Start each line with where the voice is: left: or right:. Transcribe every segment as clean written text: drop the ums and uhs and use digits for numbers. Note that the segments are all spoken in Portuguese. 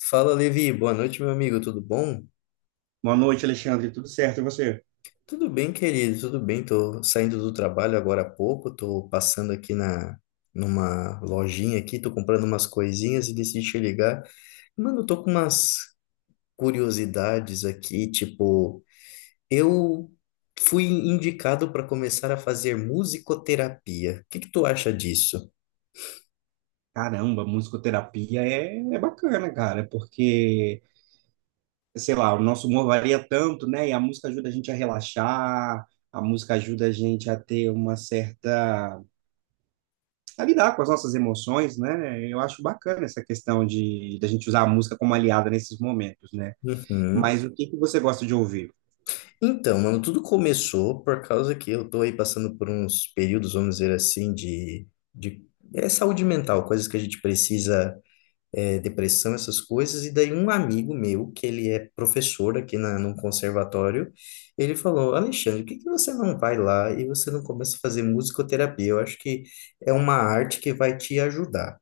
left: Fala, Levi. Boa noite, meu amigo. Tudo bom?
right: Boa noite, Alexandre. Tudo certo? E você?
left: Tudo bem, querido. Tudo bem. Tô saindo do trabalho agora há pouco. Tô passando aqui na numa lojinha aqui, tô comprando umas coisinhas e decidi te ligar. Mano, eu tô com umas curiosidades aqui, tipo, eu fui indicado para começar a fazer musicoterapia. O que que tu acha disso?
right: Caramba, musicoterapia é bacana, cara, porque, sei lá, o nosso humor varia tanto, né? E a música ajuda a gente a relaxar, a música ajuda a gente a ter uma certa. A lidar com as nossas emoções, né? Eu acho bacana essa questão de da gente usar a música como aliada nesses momentos, né?
left: Uhum.
right: Mas o que que você gosta de ouvir?
left: Então, mano, tudo começou por causa que eu tô aí passando por uns períodos, vamos dizer assim, de saúde mental, coisas que a gente precisa, depressão, essas coisas. E daí um amigo meu, que ele é professor aqui na, num conservatório, ele falou, Alexandre, por que que você não vai lá e você não começa a fazer musicoterapia? Eu acho que é uma arte que vai te ajudar.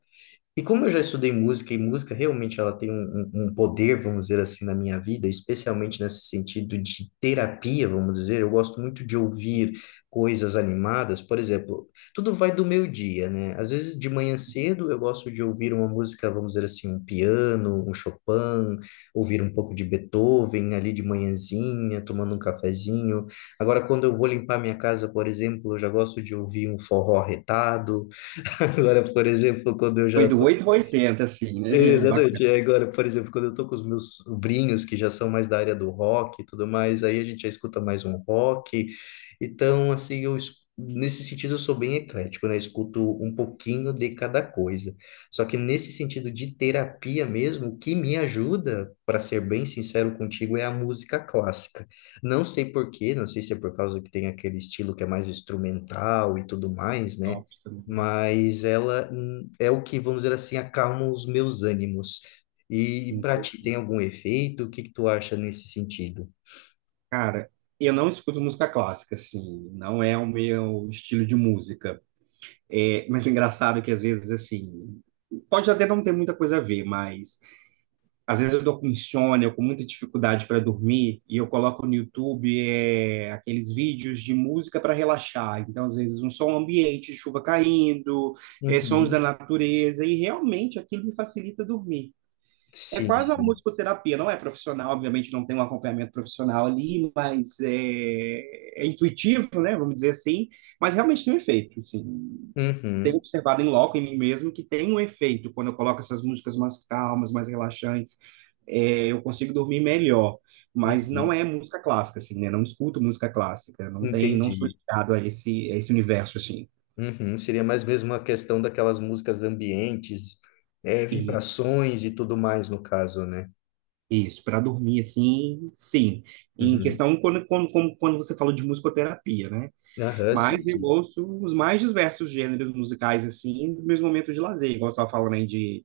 left: E como eu já estudei música, e música realmente ela tem um, um poder, vamos dizer assim, na minha vida, especialmente nesse sentido de terapia, vamos dizer, eu gosto muito de ouvir coisas animadas, por exemplo, tudo vai do meu dia, né? Às vezes de manhã cedo eu gosto de ouvir uma música, vamos dizer assim, um piano, um Chopin, ouvir um pouco de Beethoven ali de manhãzinha, tomando um cafezinho. Agora, quando eu vou limpar minha casa, por exemplo, eu já gosto de ouvir um forró retado. Agora, por exemplo, quando eu
right: Foi
left: já
right: do 8 ao 80, assim, né?
left: Exatamente.
right: Bacana,
left: E agora, por exemplo, quando eu tô com os meus sobrinhos, que já são mais da área do rock e tudo mais, aí a gente já escuta mais um rock. Então, assim, eu, nesse sentido eu sou bem eclético, né? Eu escuto um pouquinho de cada coisa. Só que nesse sentido de terapia mesmo, o que me ajuda, para ser bem sincero contigo, é a música clássica. Não sei por quê, não sei se é por causa que tem aquele estilo que é mais instrumental e tudo mais, né?
right: só também.
left: Mas ela é o que, vamos dizer assim, acalma os meus ânimos. E para ti, tem algum efeito? O que que tu acha nesse sentido?
right: Cara, eu não escuto música clássica, assim, não é o meu estilo de música. É, mas é engraçado que às vezes, assim, pode até não ter muita coisa a ver, mas às vezes eu tô com insônia, eu com muita dificuldade para dormir, e eu coloco no YouTube aqueles vídeos de música para relaxar. Então, às vezes, um som ambiente, chuva caindo, sons da
left: Uhum.
right: natureza, e realmente aquilo me facilita dormir. É
left: Sim,
right: quase uma
left: sim.
right: musicoterapia, não é profissional, obviamente não tem um acompanhamento profissional ali, mas é intuitivo, né? Vamos dizer assim, mas realmente tem um efeito, assim. Tenho
left: Uhum,
right: observado em loco, em mim mesmo, que tem um efeito quando eu coloco essas músicas mais calmas, mais relaxantes, eu consigo dormir melhor, mas não
left: uhum.
right: é música clássica, assim, né? Não escuto música clássica, não tem, não sou
left: Entendi.
right: ligado a a esse universo, assim.
left: Uhum. Seria mais mesmo uma questão daquelas músicas ambientes,
right: E
left: vibrações e tudo mais, no caso, né?
right: isso, para dormir, assim, sim. Em
left: Uhum.
right: questão, quando você falou de musicoterapia, né?
left: Aham, sim,
right: Mas eu
left: sim.
right: ouço os mais diversos gêneros musicais, assim, nos meus momentos de lazer. Igual você estava falando aí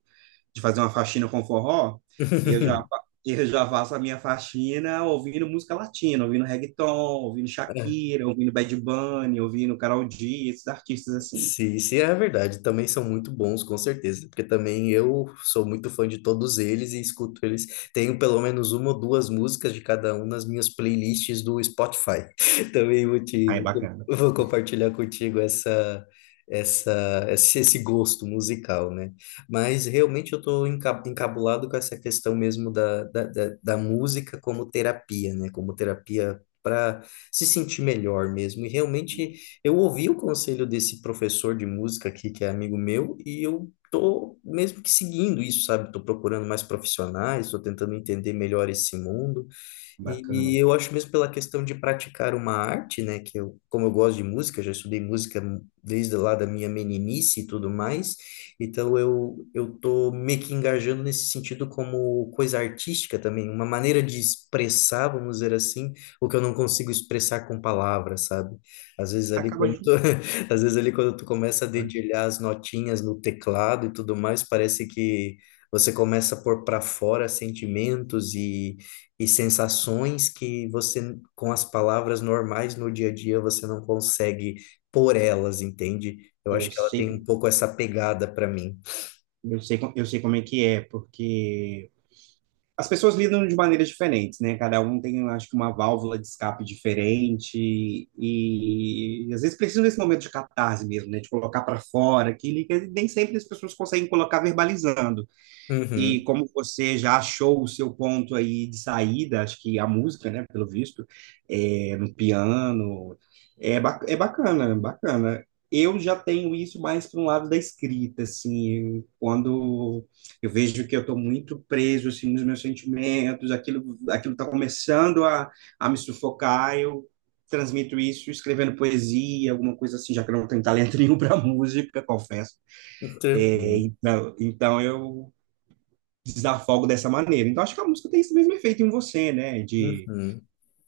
right: de fazer uma faxina com forró, eu já faço a minha faxina ouvindo música latina, ouvindo reggaeton, ouvindo
left: Aham,
right: Shakira, ouvindo Bad Bunny, ouvindo Karol G, esses artistas assim.
left: se é verdade, também são muito bons, com certeza, porque também eu sou muito fã de todos eles e escuto eles. Tenho pelo menos uma ou duas músicas de cada um nas minhas playlists do Spotify. Também vou te,
right: Aí, bacana,
left: vou compartilhar contigo essa, esse gosto musical, né? Mas realmente eu estou encabulado com essa questão mesmo da música como terapia, né? Como terapia para se sentir melhor mesmo. E realmente. Eu ouvi o conselho desse professor de música aqui, que é amigo meu, e eu tô mesmo que seguindo isso, sabe? Tô procurando mais profissionais, tô tentando entender melhor esse mundo. E
right: bacana.
left: eu acho mesmo pela questão de praticar uma arte, né, que eu, como eu gosto de música, já estudei música desde lá da minha meninice e tudo mais, então eu tô meio que engajando nesse sentido como coisa artística também, uma maneira de expressar, vamos dizer assim, o que eu não consigo expressar com palavras, sabe? Às vezes ali
right: Acaba...
left: quando tu,
right: ju-
left: às vezes ali quando tu começa a dedilhar as notinhas no teclado e tudo mais, parece que você começa a pôr para fora sentimentos e sensações que você, com as palavras normais no dia a dia, você não consegue por elas, entende? Eu acho
right: Eu
left: que ela tem um
right: sei,
left: pouco essa pegada para mim.
right: eu sei como é que é, porque... as pessoas lidam de maneiras diferentes, né? Cada um tem, eu acho que, uma válvula de escape diferente e, às vezes precisa desse momento de catarse mesmo, né? De colocar para fora aquilo que nem sempre as pessoas conseguem colocar verbalizando. E
left: Uhum,
right: como você já achou o seu ponto aí de saída, acho que a música, né, pelo visto, é, no piano, é bacana, bacana. Eu já tenho isso mais para um lado da escrita, assim, quando eu vejo que eu estou muito preso, assim, nos meus sentimentos, aquilo está começando a me sufocar, eu transmito isso escrevendo poesia, alguma coisa assim, já que eu não tenho talento nenhum para música, confesso. É,
left: tranquilo.
right: então eu desafogo dessa maneira. Então, acho que a música tem esse mesmo efeito em você, né?
left: Uhum.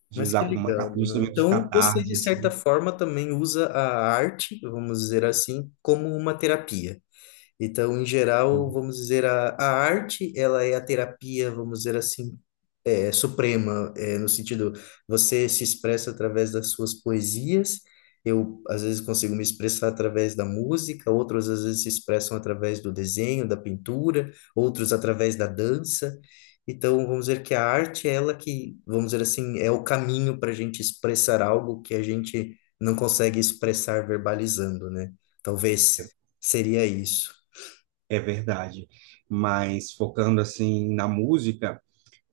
right: De
left: Mas que
right: usar como uma,
left: legal,
right: um
left: mano.
right: instrumento de
left: Então, você, de
right: catarse,
left: certa
right: assim.
left: forma, também usa a arte, vamos dizer assim, como uma terapia. Então, em geral, vamos dizer, a arte, ela é a terapia, vamos dizer assim, suprema, no sentido, você se expressa através das suas poesias, eu, às vezes, consigo me expressar através da música, outros, às vezes, se expressam através do desenho, da pintura, outros através da dança. Então, vamos dizer que a arte é ela que, vamos dizer assim, é o caminho para a gente expressar algo que a gente não consegue expressar verbalizando, né? Talvez
right: É,
left: seria isso.
right: é verdade. Mas focando, assim, na música,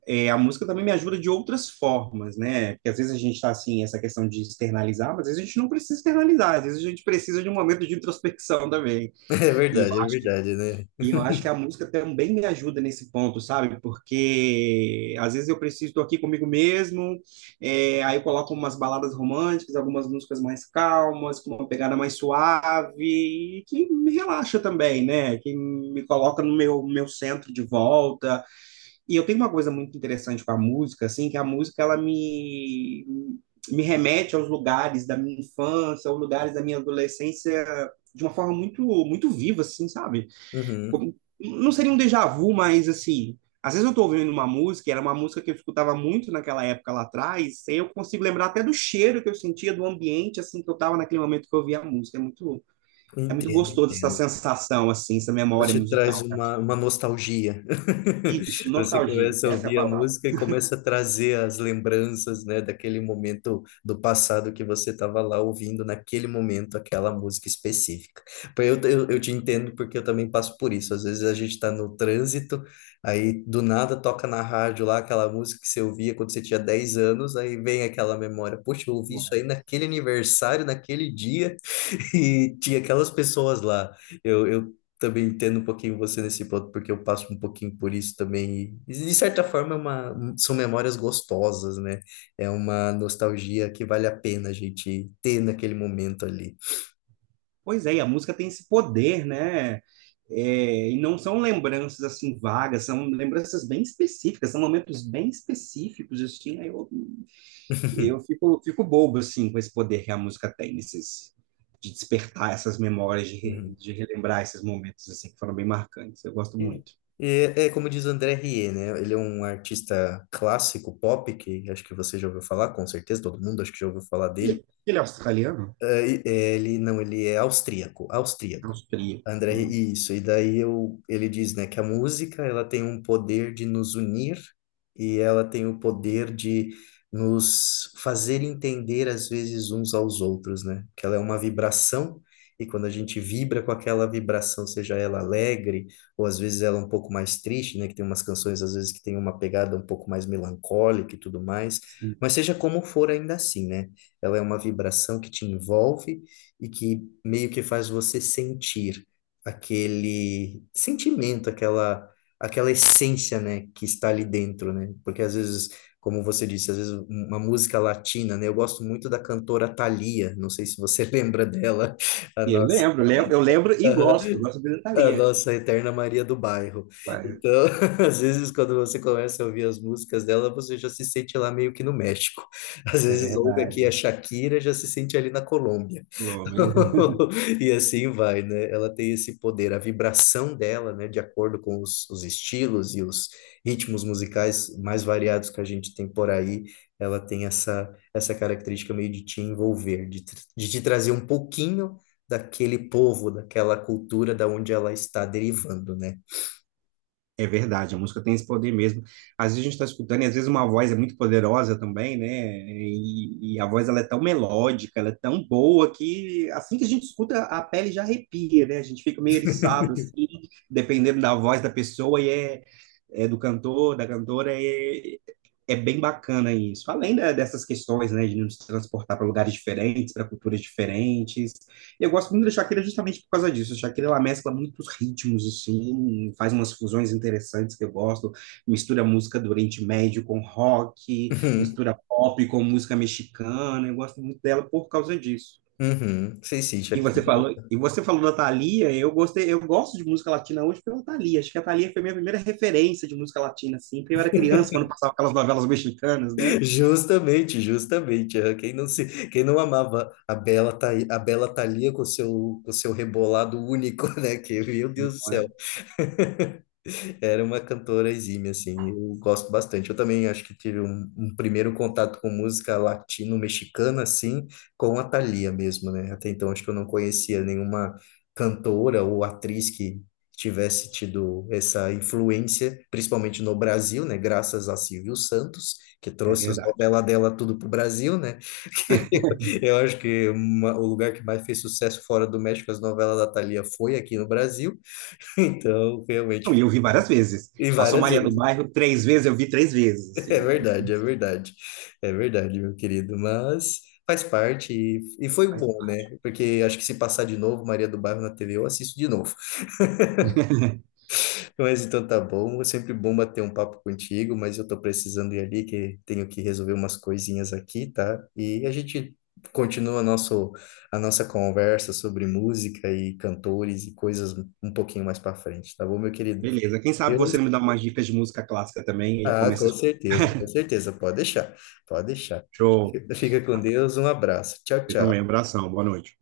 right: é, a música também me ajuda de outras formas, né? Porque às vezes a gente está assim, essa questão de externalizar, mas às vezes a gente não precisa externalizar, às vezes a gente precisa de um momento de introspecção também. E eu
left: É
right: acho,
left: verdade, né?
right: E eu acho que a música também me ajuda nesse ponto, sabe? Porque às vezes eu preciso, estou aqui comigo mesmo, é, aí eu coloco umas baladas românticas, algumas músicas mais calmas, com uma pegada mais suave, e que me relaxa também, né? Que me coloca no meu centro de volta. E eu tenho uma coisa muito interessante com a música, assim, que a música, ela me... Me remete aos lugares da minha infância, aos lugares da minha adolescência de uma forma muito viva, assim, sabe?
left: Uhum,
right: Como- não seria um déjà vu, mas assim, às vezes eu tô ouvindo uma música, e era uma música que eu escutava muito naquela época lá atrás, e aí eu consigo lembrar até do cheiro que eu sentia, do ambiente, assim, que eu tava naquele momento que eu ouvia a música. É muito
left: entendo,
right: gostoso essa
left: entendo.
right: sensação, assim, essa
left: Ela
right: memória
left: te traz
right: musical. Tá aqui.
left: uma nostalgia.
right: Isso,
left: Você
right: nostalgia,
left: começa a
right: essa é a
left: ouvir a
right: palavra.
left: música e começa a trazer as lembranças, né, daquele momento do passado que você estava lá ouvindo naquele momento aquela música específica. Pô, eu, eu te entendo porque eu também passo por isso. Às vezes a gente está no trânsito, aí do nada toca na rádio lá aquela música que você ouvia quando você tinha 10 anos, aí vem aquela memória. Poxa, eu ouvi isso aí naquele aniversário, naquele dia. E tinha aquelas pessoas lá. Eu também entendo um pouquinho você nesse ponto, porque eu passo um pouquinho por isso também. E, de certa forma, é uma, são memórias gostosas, né? É uma nostalgia que vale a pena a gente ter naquele momento ali.
right: Pois é, e a música tem esse poder, né? É, e não são lembranças assim vagas, são lembranças bem específicas, são momentos bem específicos, assim, aí eu Eu fico, fico bobo, assim, com esse poder que a música tem, nesses, de despertar essas memórias,
left: Uhum.
right: de relembrar esses momentos, assim, que foram bem marcantes. Eu gosto
left: E,
right: muito.
left: e é, é como diz o André Rie, né? Ele é um artista clássico pop, que acho que você já ouviu falar, com certeza, todo mundo acho que já ouviu falar dele.
right: E ele é australiano?
left: Ele não, ele é austríaco, austríaco.
right: Austríaco.
left: André, isso. E daí eu, ele diz, né, que a música ela tem um poder de nos unir e ela tem o poder de nos fazer entender às vezes uns aos outros, né? Que ela é uma vibração e quando a gente vibra com aquela vibração, seja ela alegre ou às vezes ela um pouco mais triste, né? Que tem umas canções às vezes que tem uma pegada um pouco mais melancólica e tudo mais,
right: Sim.
left: mas seja como for ainda assim, né? Ela é uma vibração que te envolve e que meio que faz você sentir aquele sentimento, aquela aquela essência, né, que está ali dentro, né? Porque às vezes, como você disse, às vezes uma música latina, né? Eu gosto muito da cantora Thalia, não sei se você lembra dela, a
right: E Eu
left: nossa
right: lembro, eu lembro, eu lembro e gosto dele da
left: a
right: Thalia.
left: nossa eterna Maria do Bairro.
right: Vai,
left: Então, às vezes, quando você começa a ouvir as músicas dela, você já se sente lá meio que no México. Às
right: é
left: vezes, ouve aqui a
right: verdade.
left: Shakira, já se sente ali na Colômbia. E assim vai, né? Ela tem esse poder, a vibração dela, né? De acordo com os estilos e os ritmos musicais mais variados que a gente tem por aí, ela tem essa, essa característica meio de te envolver, de, de te trazer um pouquinho daquele povo, daquela cultura da onde ela está derivando, né?
right: É verdade, a música tem esse poder mesmo. Às vezes a gente está escutando, e às vezes uma voz é muito poderosa também, né? E a voz ela é tão melódica, ela é tão boa que assim que a gente escuta, a pele já arrepia, né? A gente fica meio eriçado, assim, dependendo da voz da pessoa e é do cantor, da cantora, é bem bacana isso. Além dessas questões, né, de nos transportar para lugares diferentes, para culturas diferentes, eu gosto muito da Shakira justamente por causa disso. A Shakira ela mescla muitos ritmos, assim, faz umas fusões interessantes que eu gosto. Mistura música do Oriente Médio com rock,
left: Uhum,
right: mistura pop com música mexicana. Eu gosto muito dela por causa disso.
left: uhum. Sei sim, Shakira.
right: E você falou da Thalia, eu gostei, eu gosto de música latina hoje pela Thalia. Acho que a Thalia foi minha primeira referência de música latina, assim, porque eu era criança quando passava aquelas novelas mexicanas, né?
left: Justamente, justamente. É. Quem não se, quem não amava a Bela, a Bela Thalia com seu rebolado único, né? Que, meu
right: Não
left: Deus do céu.
right: é?
left: Era uma cantora exímia, assim, eu gosto bastante. Eu também acho que tive um, um primeiro contato com música latino-mexicana, assim, com a Thalia mesmo, né? Até então acho que eu não conhecia nenhuma cantora ou atriz que tivesse tido essa influência, principalmente no Brasil, né? Graças a Silvio Santos, que
right: É
left: trouxe as
right: verdade.
left: novelas dela tudo pro Brasil, né? Eu acho que o lugar que mais fez sucesso fora do México, as novelas da Thalia, foi aqui no Brasil. Então,
right: Não, e
left: realmente.
right: eu vi várias vezes.
left: E
right: Passou
left: várias
right: Maria do
left: vezes.
right: Bairro três vezes, eu vi três vezes.
left: É
right: Assim.
left: verdade, é verdade. É verdade, meu querido. Mas faz parte e foi
right: Faz
left: bom,
right: parte.
left: né? Porque acho que se passar de novo Maria do Bairro na TV, eu assisto de novo. Mas então tá bom. É sempre bom bater um papo contigo, mas eu tô precisando ir ali, que tenho que resolver umas coisinhas aqui, tá? E a gente continua nosso, a nossa conversa sobre música e cantores e coisas um pouquinho mais pra frente, tá bom, meu querido?
right: Beleza. Quem sabe você
left: Deus.
right: não me dá umas dicas de música clássica também e
left: Ah,
right: começa
left: com
right: a escutar.
left: certeza, com certeza. Pode deixar, pode deixar.
right: Show.
left: Fica fica com Deus, um abraço. Tchau,
right: Você também.
left: tchau.
right: Abração. Boa noite.